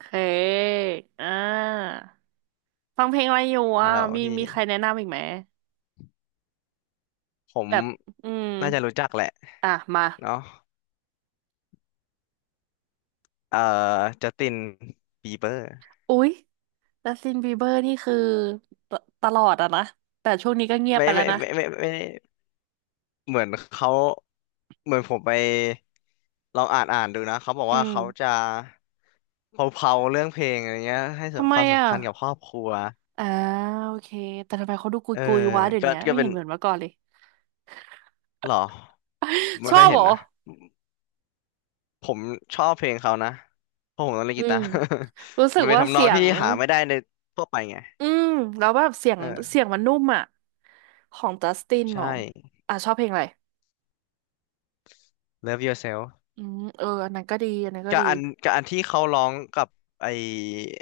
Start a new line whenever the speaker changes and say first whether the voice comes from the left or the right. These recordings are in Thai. right: เคอ่าฟังเพลงอะไรอยู่
left: ฮั
right: อ่ะ
left: ลโหล
right: มี
left: พี่
right: มีใครแนะนำอีกไหม
left: ผม
right: แบบอืม
left: น่าจะรู้จักแหละ
right: อ่ะมา
left: เนาะเอ่อจัสตินบีเบอร์
right: อุ๊ยจัสตินบีเบอร์นี่คือตตลอดอะนะแต่ช่วงนี้ก็เงียบ
left: ไม่
right: ไปแล้ว
left: ไม่
right: นะ
left: ไม่ไม่ไม่ไม่เหมือนเขาเหมือนผมไปลองอ่านดูนะเขาบอก
right: อื
left: ว่า
right: ม
left: เขาจะเผาๆเรื่องเพลงอะไรเงี้ยให้
right: ทำไม
left: ความ
right: อ่ะ
left: สำคัญกับครอบครัว
right: อ่าโอเคแต่ทำไมเขาดูกุย
left: เออ
right: กุยวะเดี๋ยว
left: ก็
right: นี้
left: ก็
right: ไม่
left: เป็
right: เห็
left: น
right: นเหมือนเมื่อก่อนเลย
left: หรอ ไม่
right: ชอ
left: ค่อย
right: บ
left: เห็
right: เหร
left: น
right: อ
left: นะผมชอบเพลงเขานะเพราะผมต้องเล่น
right: อื
left: กีตา
right: ม
left: ร์
right: รู้ สึ
left: มั
right: ก
left: นเป็น
right: ว่า
left: ทำนอ
right: เสี
left: ง
right: ย
left: ที่
right: ง
left: หาไม่ได้ในทั่วไปไง
right: อืมแล้วแบบเสียง
left: เออ
right: เสียงมันนุ่มอ่ะของจัสตินเหรอ
left: ใช่
right: อ่ะชอบเพลงอะไร
left: Love Yourself
right: อืมเอออันนั้นก็ดีอันนั้นก็
left: กับ
right: ดี
left: อันที่เขาร้องกับไอ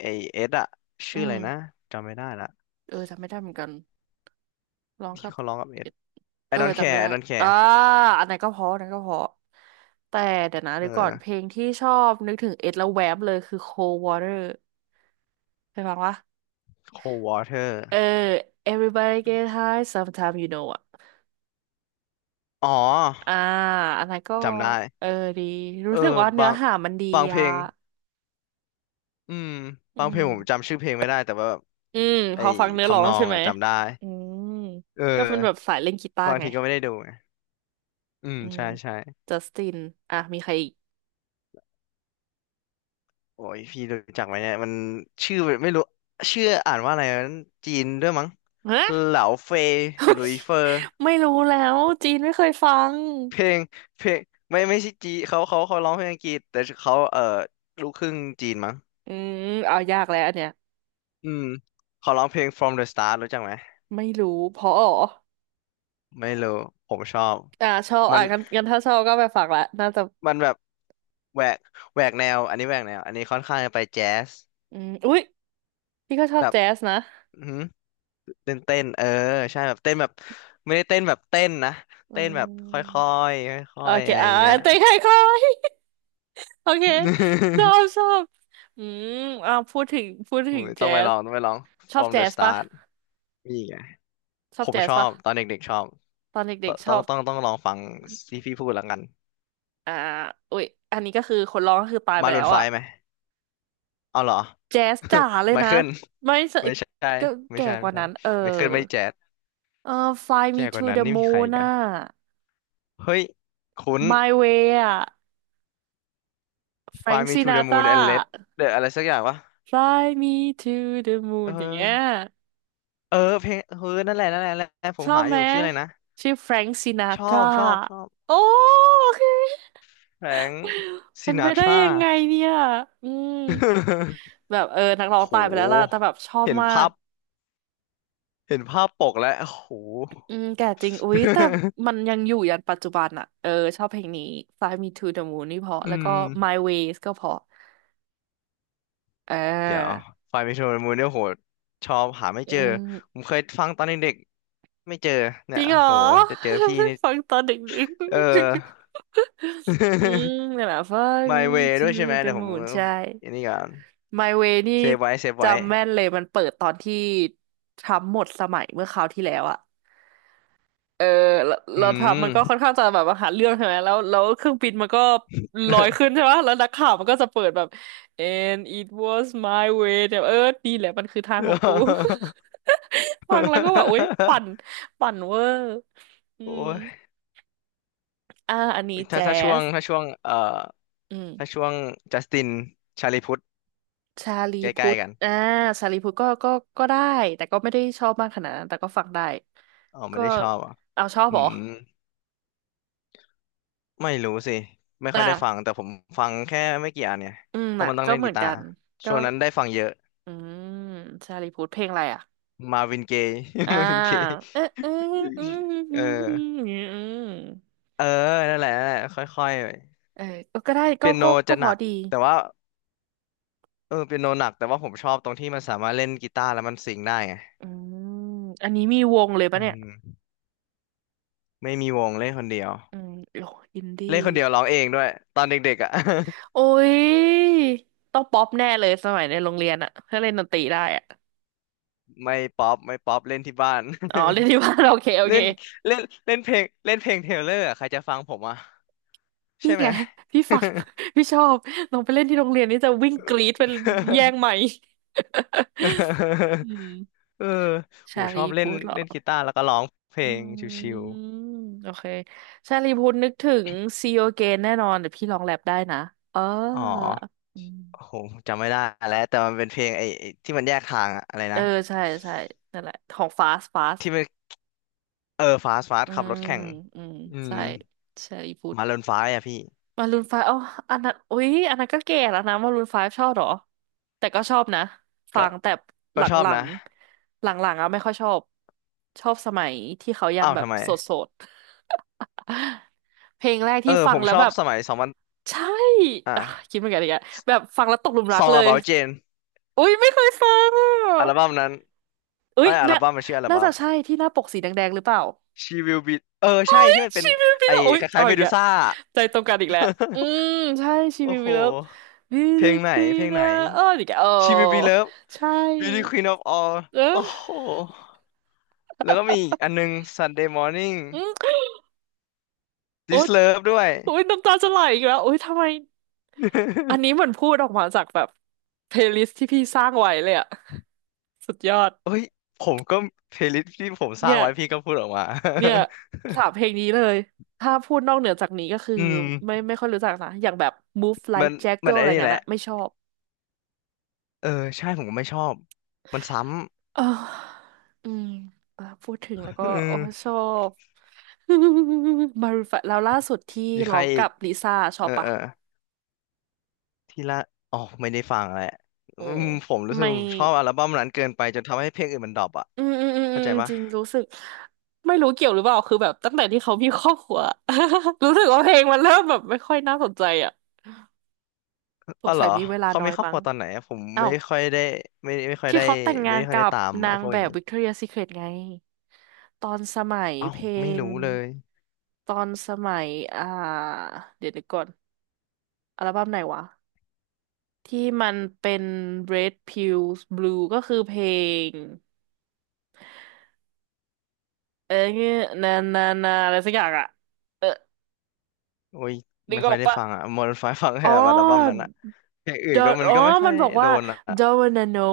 left: ไอเอสอะ
right: อื
left: ชื่ออะไร
right: ม
left: นะจำไม่ได้ละ
right: เออจำไม่ได้เหมือนกันร้องค
left: ที่
right: รับ
left: เขาร้องกับเอ
right: เอ
left: ส I
right: เออ
left: don't
right: จำไม่
left: care
right: ได้
left: I don't
right: อ่า
left: care
right: อันนั้นก็เพออันนั้นก็เพอแต่เดี๋ยวนะ
left: เอ
right: เดี๋ยวก่อน
left: อ
right: เพลงที่ชอบนึกถึงเอ็ดแล้วแวบเลยคือ Cold Water เคยฟังวะ
left: Cold
right: เออ
left: Water
right: Everybody Get High Sometime You Know อ่ะ
left: อ๋อ
right: อ่าอันนั้นก็
left: จำได้
right: เออดี
left: เอ
right: รู้
left: อ
right: สึกว่าเนื้
left: บา
right: อ
left: ง
right: หามันดี
left: เพล
right: อ่ะ
left: งอืม
right: อื
left: บางเพลงผม
right: ม
left: จำชื่อเพลงไม่ได้แต่ว่าแบบ
right: อืม
left: ไอ
right: พอฟังเนื้อร้อ
left: ทำน
right: ง
left: อ
right: ใช่
left: ง
right: ไหม
left: อะจำได้
right: อืม
left: เออ
right: ก็เป็นแบบสายเล่นกีตาร์
left: บาง
right: ไง
left: ทีก็ไม่ได้ดูไงอืม
right: อืม
left: ใช่ใช่
right: จัสติน อ่ะมีใครอีก
left: โอ้ยพี่รู้จักไหมเนี่ยมันชื่อไม่รู้ชื่ออ่านว่าอะไรนะจีนด้วยมั้ง
right: ฮะ
left: เหลาเฟยหลุยเฟอ
right: ไม่รู้แล้วจีนไม่เคยฟัง
left: เพลงเพลงไม่ใช่จีเขาร้องเพลงอังกฤษแต่เขาลูกครึ่งจีนมั้ง
right: อืมเอายากแล้วอันเนี้ย
left: อืมเขาร้องเพลง From the Start รู้จักไหม
right: ไม่รู้ เพราะอ๋อ
left: ไม่รู้ผมชอบ
right: ชอบ
left: มั
right: อ่ะ
left: น
right: งั้นงั้นถ้าชอบก็ไปฟังละน่าจะ
left: มันแบบแหวกแหวกแนวอันนี้ค่อนข้างจะไปแจ๊ส
right: อืมอุ๊ยพี่ก็ชอ
left: แบ
right: บ
left: บ
right: แจ๊สนะ
left: อื้อหือเต้นเออใช่แบบเต้นแบบไม่ได้เต้นแบบเต้นนะ
right: อื
left: เต้นแบ
right: ม
left: บค่อยๆค่
right: โอ
left: อยๆ
right: เค
left: อะไรอย่างเงี้ย
right: เต้ใครคอย โอเคชอบช อบ อืมพูดถึง พูด
left: โอ้
right: ถึง
left: ย
right: แจ๊ส
left: ต้องไปลอง
right: ชอบ
left: From
right: แจ๊
left: the
right: สปะ
left: Start นี่ไง
right: ชอ
left: ผ
right: บ
left: ม
right: แจ๊
left: ช
right: ส
left: อ
right: ปะ
left: บตอนเด็กๆชอบ
right: ตอน
left: ต
right: เด็กๆช
left: ต้อ
right: อ
left: ง
right: บ
left: ต้องต้องลองฟังที่พี่พูดแล้วกัน
right: อ่าอุ๊ยอันนี้ก็คือคนร้องก็คือตายไป
left: มารู
right: แล้
left: น
right: ว
left: ไฟ
right: อ่ะ
left: ไหมเอาเหรอ
right: แจ๊สจ๋าเล ย
left: ไม
right: นะ
left: เคิล
right: ไม่ใช่
left: ไม่ใช่
right: ก็แก่ก
left: ไม่
right: ว่า
left: ใช่
right: นั้นเออ
left: ไมเคิลไม่แจ๊ด
right: เออ Fly Me
left: แก่ก
right: to
left: ว่านั้น
right: the
left: นี่มีใคร
right: Moon
left: อีก
right: น่ะ
left: อะเฮ้ยคุ้น
right: My Way อ่ะ
left: Fly
right: Frank
left: Me to the Moon and Let
right: Sinatra
left: เดอะอะไรสักอย่างวะ
right: Fly Me to the
left: เอ
right: Moon อย่างเงี้ย
left: อเออเพลงเออนั่นแหละผ
right: ช
left: ม
right: อบ
left: หาอ
right: ไหม
left: ยู่ชื่ออะไรนะ
right: ชื่อ Frank Sinatra
left: ชอบ
right: โอ้โอเค
left: แฟรงค์ซิ
right: มันไป
left: นาท
right: ได้
left: รา
right: ยังไงเนี่ยอืม แบบเออนักร้อง
left: โ
right: ตายไปแล้วล่ะ
left: ห
right: แต่แบบชอบ
left: เห็น
right: มา
left: ภา
right: ก
left: พเห็นภาพปกแล้วโห
right: อืมแก่จริงอุ๊ยแต่ มันยังอยู่ยันปัจจุบันอะเออชอบเพลงนี้ Fly Me to the Moon นี่เพราะ
left: อื
right: แล้วก็
left: ม
right: My Ways ก็เพราะเ
left: เดี๋ยว
right: ออ
left: ไฟล์มิโมูนเนี่ยโหชอบหาไม่
right: อื
left: เจอ ผ
right: ม
left: มเคยฟังตอนเด็กๆไม่เจอ
right: จ
left: เนี่ย
right: ริงเหรอ
left: โหจะเจอพี่นี่
right: ฟังตอนเด็ก
left: เอ
right: ๆ
left: อ
right: อืม นั่นแหละ Fly
left: My
right: Me
left: Way ด้
right: to
left: วยใช่ไหม
right: the
left: เดี๋ยวผม
right: Moon ใช่
left: อันนี้ก่อน
right: My Way นี่
left: เซฟไว้
right: จำแม่นเลยมันเปิดตอนที่ทรัมป์หมดสมัยเมื่อคราวที่แล้วอะ เออเรา
left: อื
right: เราทำมันก็ค่อน
left: ม
right: ข้างจะแบบว่าหาเรื่องใช่ไหมแล้วเครื่องบินมันก็ลอยขึ้น ใช่ไหมแล้วนักข่าวมันก็จะเปิดแบบ and it was my way เนี่ยเออดีแหละมันคือทางของกู ฟังแล้วก็แบบโอ๊ยปั่นเวอร์อื
left: โอ้
right: ม
left: ย
right: อันนี้แจ๊ส
left: ถ้าช่วง
right: อืม
left: ถ้าช่วงจัสตินชาลีพุทธ
right: ชาลี
left: ใก
right: พุ
left: ล้
right: ทธ
left: ๆกัน
right: อ่าชาลีพุทธก็ได้แต่ก็ไม่ได้ชอบมากขนาดนั้นแต่ก็ฟังได้
left: อ๋อไม่
right: ก็
left: ได้ชอบอ่ะ
right: เอาชอบ
left: อื
right: เหรอ
left: ม ไม่รู้สิไม่ค่อยได้ฟัง
right: อ่า
left: แต่ผมฟังแค่ไม่กี่อันเนี่ย
right: อืม
left: เพราะ
right: อ่ะ
left: มันต้อง
right: ก็
left: เล่น
right: เหมื
left: กี
right: อน
left: ตา
right: กั
left: ร์
right: นก็
left: ช่วงนั้นได้ฟังเยอะ
right: อืมชาลีพูดเพลงอะไรอ่ะ
left: มาวิน เกย์
right: อ่า
left: มาวินเกย์
right: เออเอออืมอื
left: เอ
right: มอืม
left: อ
right: อืม
left: เออนั่นแหละค่อย
right: เออก็ได้
left: ๆ
right: ก็
left: เปียโน
right: ก็ก็
left: จะ
right: พ
left: หนั
right: อ
left: ก
right: ดี
left: แต่ว่าเออเปียโนหนักแต่ว่าผมชอบตรงที่มันสามารถเล่นกีตาร์แล้วมันซิงค์ได้ไง
right: อืมอันนี้มีวงเลย
left: อื
right: ปะเนี่ย
left: มไม่มีวงเล่นคนเดียว
right: อืมโอ้อินดี้
left: เล่นคนเดียวร้องเองด้วยตอนเด็กๆอ่ะ
right: โอ้ยต้องป๊อปแน่เลยสมัยในโรงเรียนอะถ้าเล่นดนตรีได้อะ
left: ไม่ป๊อปเล่นที่บ้าน
right: อ๋อเล่น ที่บ้าน โอเคโอ
left: เล่
right: เค
left: นเล่นเล่นเพลงเทเลอร์อะใครจะฟังผมอ่ะ
right: พี่
left: ใช่ไหม
right: ไงพี่ฟัง พี่ชอบลองไปเล่นที่โรงเรียนนี่จะวิ่งกรี๊ดเป็นแย่งไมค์ อืม
left: เออผม
right: ชา
left: ชอ
right: ลี
left: บเล่น
right: พูดเหรอ
left: เล่นกีตาร์แล้วก็ร้องเพล
right: อื
left: งชิว
right: มโอเคชาลีพุทธนึกถึง See You Again แน่นอนเดี๋ยวพี่ลองแรปได้นะเออ
left: ๆอ๋อ
right: อื
left: โอ้โห
right: ม
left: จำไม่ได้แล้วแต่มันเป็นเพลงไอ้ที่มันแยกทางอะอะไร
right: เอ
left: นะ
right: อใช่ใช่นั่นแหละของ Fast Fast
left: ที่มันเออฟาส
right: อื
left: ขับรถ
right: ม
left: แข่ง
right: อืม
left: อืม
right: ใช่ชาลีพุทธ
left: มาเรนฟ้าอ่ะพี่
right: มารูนไฟอ๋ออันนั้นอุ๊ยอันนั้นก็แก่แล้วนะมารูนไฟชอบเหรอแต่ก็ชอบนะฟั
left: ก็
right: งแต่ห
left: ก็
right: ล
left: ชอบ
right: ั
left: นะ
right: งๆหลังๆอ่ะไม่ค่อยชอบชอบสมัยที่เขายัง
left: อ้าว
right: แบบ
left: ทำไม
right: โสดๆ เพลงแรก
left: เออ
right: ที่ฟั
left: ผ
right: ง
left: ม
right: แล้
left: ช
right: ว
left: อบ
right: แบบ
left: สมัยสองพัน
right: ใช่
left: อ่ะ
right: อ่ะคิดเหมือนกันอีกอะแบบฟังแล้วตกหลุมรักเล
left: Song
right: ย
left: About Jane
right: อุ้ยไม่เคยฟัง
left: อัลบั้
right: อ่ะ
left: มนั้น
right: อุ้
left: ไอ้
right: ย
left: ยอัล
right: น่า
left: บั้มมันชื่ออัล
right: น่า
left: บั้
right: จะ
left: ม
right: ใช่ที่หน้าปกสีแดงๆหรือเปล่า
left: She Will Be เออใช่ที่มันเป็น
right: ชีวิตวิล
left: ไอ้
right: เลอร์อุ้ย
left: คล้า
right: เอา
left: ยๆเม
right: อีก
left: ดู
right: แล้ว
left: ซ่า
right: ใจตรงกันอีกแล้วอื มใช่ชี
left: โอ้
right: วิต
left: โห
right: วิลเลอร์ Beauty
left: เพ
right: Queen
left: ลงไหน
right: อ่ะอ้ออีกแล้วโอ้
left: She Will Be Loved
right: ใช
left: Beauty
right: ่
left: Queen of All
right: เอ
left: โอ้
right: อ
left: โห แล้วก็มีอีกอันนึง Sunday Morning
right: อืมโอ๊
left: This
right: ย
left: Love ด้วย
right: โอ๊ยน้ำตาจะไหลอีกแล้วโอ๊ยทำไม อัน นี้เหมือนพูดออกมาจากแบบเพลย์ลิสต์ที่พี่สร้างไว้เลยอะสุดยอด
left: เอ้ย ผมก็เพลย์ลิสต์ที่ผมสร้า
right: เนี่
left: ง
right: ย
left: ไว้พี่ก็พูดออกมา
right: เนี่ยสามเพล งนี้เลยถ้าพูดนอกเหนือจากนี้ก็คือ
left: อื
right: ไม่
left: ม
right: ไม่ค่อยรู้จักนะอย่างแบบ Move
left: มั
right: Like
left: นมัน
right: Jagger อะ
left: ไอ้
right: ไร
left: นี่แห
right: เงี้ย
left: ละ
right: นะไม่ชอบ
left: เออ ใช่ผมก็ไม่ชอบ มันซ้
right: เอออืมอ่ะพูดถึงแล้ว
left: ำ
right: ก็
left: อื
right: โอ้
left: ม
right: ชอบ มารูนไฟว์แล้วล่าสุดที่
left: มีใค
right: ร้
left: ร
right: อง
left: อี
right: กั
left: ก
right: บลิซ่าชอ
left: เอ
right: บ
left: อเอ
right: ปะ
left: อ ที่ละอ๋อไม่ได้ฟังแหละ
right: อื
left: อื
right: ม
left: มผมรู้สึก
right: ไม่
left: ผมชอบอัลบั้มนั้นเกินไปจนทำให้เพลงอื่นมันดรอปอ่ะ
right: อืมอืมอืมอื
left: เข้า
right: ม
left: ใจปะ
right: จริงรู้สึกไม่รู้เกี่ยวหรือเปล่าคือแบบตั้งแต่ที่เขามีครอบครัว รู้สึกว่าเพลงมันเริ่มแบบไม่ค่อยน่าสนใจอ่ะส
left: อ๋อ
right: ง
left: เหร
right: สั
left: อ
right: ยมีเวลา
left: เขา
right: น้
left: มี
right: อย
left: ครอบค
right: มั้
left: รั
right: ง
left: วตอนไหนอะผม
right: อ้า
left: ไม่
right: ว
left: ค่อยได้ไม่ไม่ค่อย
right: ที่
left: ได้
right: เขาแต่ง
left: ไม่
right: งาน
left: ค่อย
right: กั
left: ได้
right: บ
left: ตาม
right: นา
left: ไอ้
right: ง
left: พวก
right: แบ
left: อย่าง
right: บ
left: นี้
right: วิกตอเรียซีเครตไงตอนสมัย
left: เอ้า
right: เพล
left: ไม่
right: ง
left: รู้เลย
right: ตอนสมัยอ่าเดี๋ยวนึกก่อนอัลบั้มไหนวะที่มันเป็น Red Pills Blue ก็คือเพลงเอ้ยนานานาอะไรสักอย่างอะเออ
left: โอ้ย
right: นึ
left: ไม่
right: กอ
left: ค่อ
right: อ
left: ย
right: ก
left: ได้
right: ปะ
left: ฟังอ่ะมอร์ไฟฟังแค่
right: อ๋อ
left: แบบอัลบั้มนั้นอะอย่างอื่
right: d
left: น
right: o
left: ก็
right: n
left: มัน
right: อ๋อ
left: ก็ไม่ค่อ
right: มัน
left: ย
right: บอก
left: โด
right: ว่า
left: นอะ
right: Don't wanna know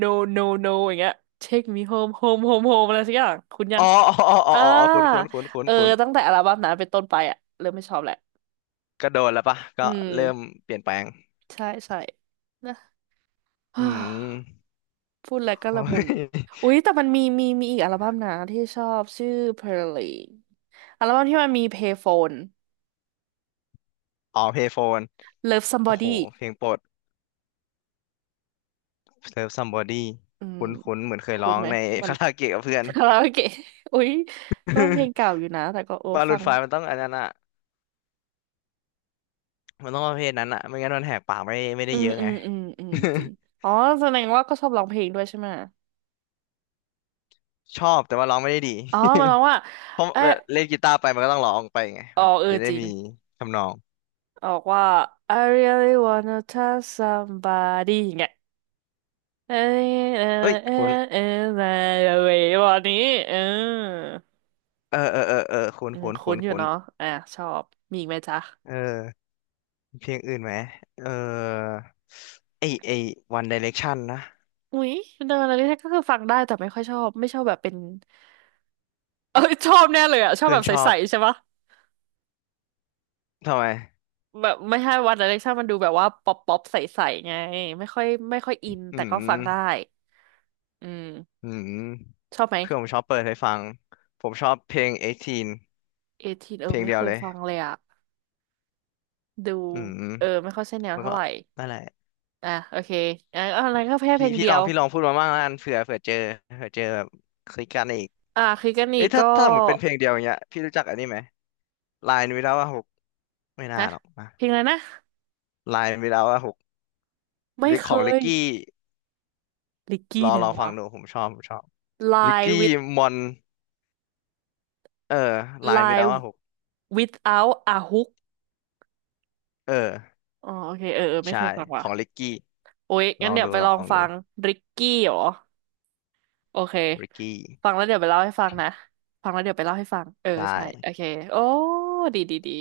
right: no no no อย่างเงี้ย Take me home home home home อะไรสักอย่างคุณยังอ่า
left: อ๋อคุ้นคุ้นคุ้นคุ้น
right: เออ
left: คุ้น
right: ตั้งแต่อัลบั้มนั้นเป็นต้นไปอะเริ่มไม่ชอบแหละ
left: ก็โดนแล้วปะก็
right: อืม
left: เริ่มเปลี่ยนแปลง
right: ใช่ใช่นะ
left: อื ม
right: พูดแล้วก็
left: โอ้
right: ละมุน
left: ย
right: อุ๊ย แต่มันมีอีกอัลบั้มนะที่ชอบชื่อ Pearly อัลบั้มที่มันมี Payphone
left: อ๋อเพย์โฟน
right: Love
left: โอ้โห
right: Somebody
left: เพลงโปรด Serve Somebody
right: อืม
left: คุ้นคุ้นเหมือนเคย
right: คุ้
left: ร้อ
right: น
left: ง
right: ไหม
left: ใน
right: มั น
left: คาราโอเกะกับเพื่อ น
right: คาราโอเกะ อุ๊ยก็เพลงเก่าอยู่นะแต่ก็โอ้
left: บาลู
right: ฟั
left: น
right: ง
left: ไฟมันต้องอันนั้นอะ มันต้องประเภทนั้นอะไม่งั้นมันแหกปากไม่ได้
right: อื
left: เย
right: ม
left: อะ
right: อื
left: ไง
right: มอืมอืมจริงอ๋อแสดงว่าก็ชอบร้องเพลงด้วยใช่ไหม
left: ชอบแต่ว่าร้องไม่ได้ดี
right: อ๋อมันร้องว่า
left: เพราะ
right: เออ
left: เวลาเล่นกีตาร์ไปมันก็ต้องร้องไปไง
right: อ๋อ
left: มัน
right: เออ
left: จะได้
right: จริง
left: มีทำนอง
right: ออกว่า I really wanna touch somebody อย่างเงี้ยเออเออ
left: เอ้ย
right: เออ
left: คุณ
right: เออเออเออวันนี้เออ
left: เออคุณ
right: อืมคุ้นอยู่เนาะอ่ะชอบมีอีกไหมจ๊ะ
left: เออมีเพลงอื่นไหมเออไอไอ One Direction นะ
right: อุ๊ยเดินอะไรที่ก็คือฟังได้แต่ไม่ค่อยชอบไม่ชอบแบบเป็น เออชอบแน่เลยอ่ะชอบ
left: เพื่อ
right: แบ
left: น
right: บ
left: ชอ
right: ใส
left: บ
right: ๆใช่ปะ
left: ทำไม
right: แบบไม่ใช่วันอะไรชอบมันดูแบบว่าป๊อปป๊อปใสๆไงไม่ค่อยอิน
left: อื
right: แต่ก็ฟังได้
left: ม
right: อืม
left: อืม
right: ชอบไหม
left: เพื่อนผมชอบเปิดให้ฟังผมชอบเพลง18
right: เอทีนเอ
left: เพ
right: อ
left: ลง
right: ไม่
left: เดีย
right: เค
left: ว
right: ย
left: เลย
right: ฟังเลยอ่ะดู
left: อืม
right: เออไม่ค่อยใช่แนว
left: แล้ว
right: เท่า
left: ก็
right: ไหร่
left: นั่นแหละ
right: อ่ะโอเคอ่ะอะไรก็แค่เพ
left: พี่
right: ลง
left: พี่
right: เดี
left: ล
right: ย
left: อง
right: ว
left: พี่ลองพูดมาบ้างแล้วกันเผื่อเจอเผื่อเจอแบบคลิกกันอีก
right: อ่ะคือกันอี
left: เอ้
right: ก
left: ยถ้า
right: ก็
left: ถ้าเหมือนเป็นเพลงเดียวอย่างเงี้ยพี่รู้จักอันนี้ไหมลายวิลาว่าหกไม่น่า
right: ฮะ
left: หรอกนะ
right: เพลงอะไรนะ
left: ลายวิลาว่าหกห
right: ไม่
left: รือ
right: เค
left: ของลิก
right: ย
left: กี้
right: ลิกกี้ไหน
left: รอฟั
right: วะ
left: งดูผมชอบลิก
right: Lie
left: กี้
right: with
left: มอนเออลายวิลา
right: Lie
left: ว่าหก
right: without a hook
left: เออ
right: อ๋อโอเคเออเออไม่
left: ใช่
right: เคยฟัง
left: ข
right: ว่ะ
left: องลิกกี้
right: โอ้ยงั้นเดี๋ยวไป
left: ล
right: ล
left: อ
right: อง
left: ง
right: ฟั
left: ดู
right: งริกกี้เหรอ โอเค
left: ลิกกี้
right: ฟังแล้วเดี๋ยวไปเล่าให้ฟังนะ ฟังแล้วเดี๋ยวไปเล่าให้ฟัง เออ
left: ได้
right: ใช่ โอเค โอ้ดีดีดี